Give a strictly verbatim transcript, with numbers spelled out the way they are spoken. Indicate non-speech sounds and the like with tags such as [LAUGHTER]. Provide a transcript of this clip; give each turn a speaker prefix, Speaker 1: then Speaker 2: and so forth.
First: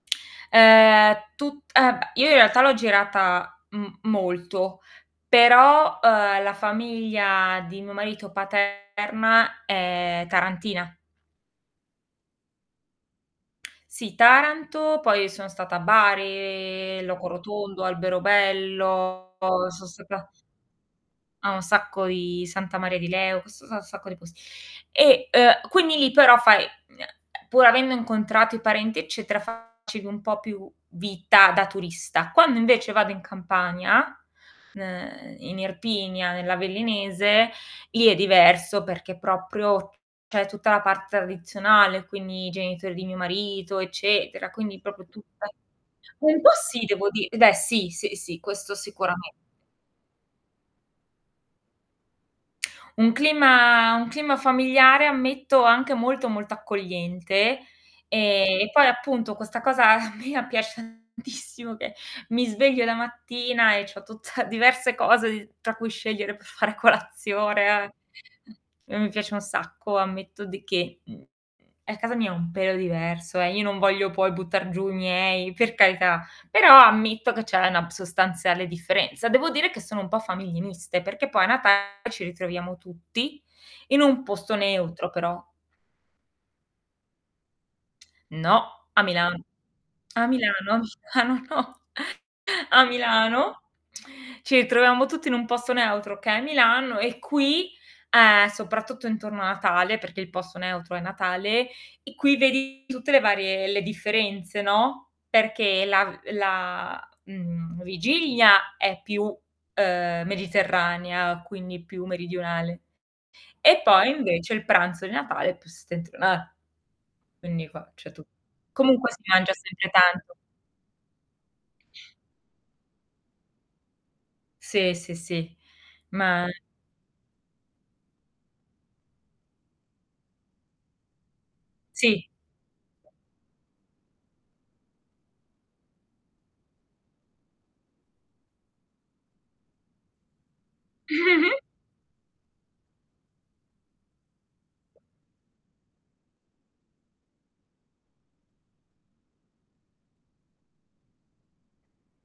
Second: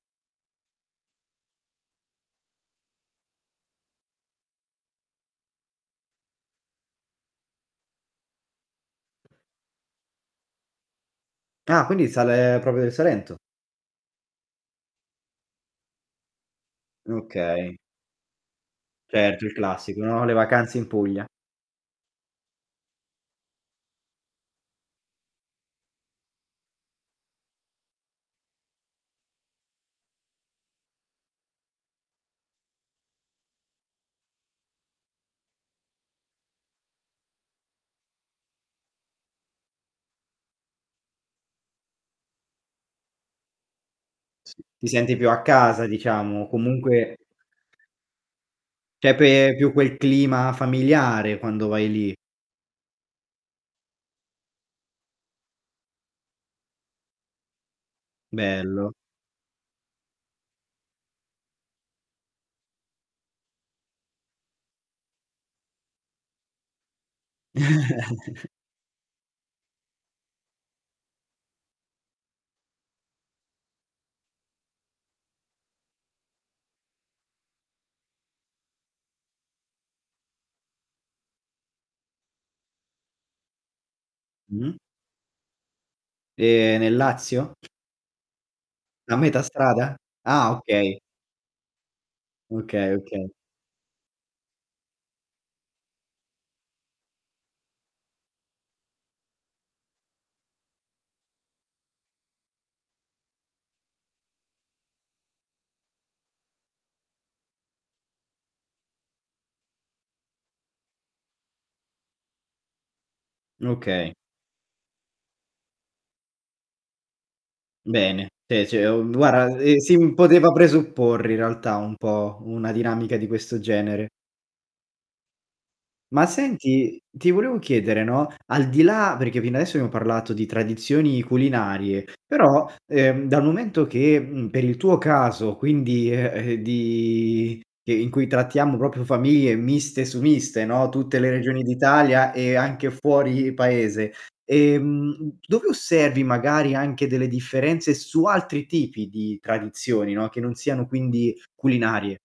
Speaker 1: Ehm, è tut eh b Io in realtà l'ho girata m molto, però, uhm, la famiglia di mio marito paterna è tarantina.
Speaker 2: Ah, quindi sale propio del Salento?
Speaker 1: Sì Taranto, poi sono stata a Bari, Loco
Speaker 2: Okay.
Speaker 1: Rotondo, Alberobello,
Speaker 2: Certo, il
Speaker 1: son
Speaker 2: classico, no,
Speaker 1: stata
Speaker 2: le vacanze in Puglia.
Speaker 1: a un sacco di Santa Maria di Leu so sa a un sacco di pos e, uhm, quindi lì però fai, ehm, pur avendo incontrato i parenti, eccetera, facevi un po' più vita da turista. Quando invece vado in Campania, ehm, in Irpinia, nell'Avellinese, lì è diverso perché proprio c'è tutta la parte tradizionale, quindi i genitori di mio marito, eccetera,
Speaker 2: S
Speaker 1: quindi
Speaker 2: ti
Speaker 1: propio
Speaker 2: senti più a
Speaker 1: tutta
Speaker 2: casa
Speaker 1: un
Speaker 2: diciamo, o
Speaker 1: po' sì devo
Speaker 2: comunque
Speaker 1: di beh sì, sì, sì, questo
Speaker 2: c'è
Speaker 1: sicurame
Speaker 2: pe è più quel clima familiare quando vai lì.
Speaker 1: Un clima un clima familiare, ammetto anche molto molto accogliente, ehm, e poi
Speaker 2: Bello.
Speaker 1: appunto questa cosa mia piace tantissimo che mi sveglio la mattina e c'ho tutta diverse cose di tra cui scegliere per fare colazione.
Speaker 2: [CHUCKLES]
Speaker 1: [CHUCKLES] E mi piace un sacco, ammetto di che, mhmm, è casa mia un pelo diverso, eh, io non voglio poi buttar giù i miei, per carità, però ammetto che c'è una sostanziale differenza. Devo dire che sono un po' famiglie miste, perché poi a Natale ci ritroviamo tutti, in un posto
Speaker 2: Mh.
Speaker 1: neutro però.
Speaker 2: Ehm, nel Lazio?
Speaker 1: No, a
Speaker 2: A metà
Speaker 1: Milano.
Speaker 2: strada?
Speaker 1: [SMACKS LIPS] A
Speaker 2: Ah
Speaker 1: Milano,
Speaker 2: okay.
Speaker 1: a Milano no, [CHUCKLES] a
Speaker 2: Okay, okay.
Speaker 1: Milano [SMACKS LIPS] ci ritroviamo tutti in un posto neutro che è Milano e qui, ehm, soprattutto intorno a Natale, perché il posto neutro è Natale, e qui vedi tutte le varie le differenze, no, perché la la, mhmm, vigilia è più, ehm, mediterranea, quindi più meridionale. E poi
Speaker 2: Okay.
Speaker 1: invece il pranzo di Natale è più settentriona quindi qua c'è tu
Speaker 2: Bene, c'è c'è u
Speaker 1: comunque si mangia
Speaker 2: guarda, ehm,
Speaker 1: sempre
Speaker 2: si m
Speaker 1: tanto.
Speaker 2: poteva presupporre in realtà un po', una dinamica di questo genere.
Speaker 1: Sì, sì, sì,
Speaker 2: Ma
Speaker 1: ma
Speaker 2: senti, ti volevo chiedere, no, al di là perché fino adesso abbiamo parlato di tradizioni culinarie,
Speaker 1: Sì
Speaker 2: però, ehm, dal momento che, mhmm, per il tuo caso quindi eh, eh, di in cui trattiamo propio famiglie miste su miste, no, tutte le
Speaker 1: [GIGGLES]
Speaker 2: regioni d'Italia e anche fuori paese, ehm, dove osservi magari anche delle differenze su altri tipi di tradizioni, no, che non siano quindi culinarie?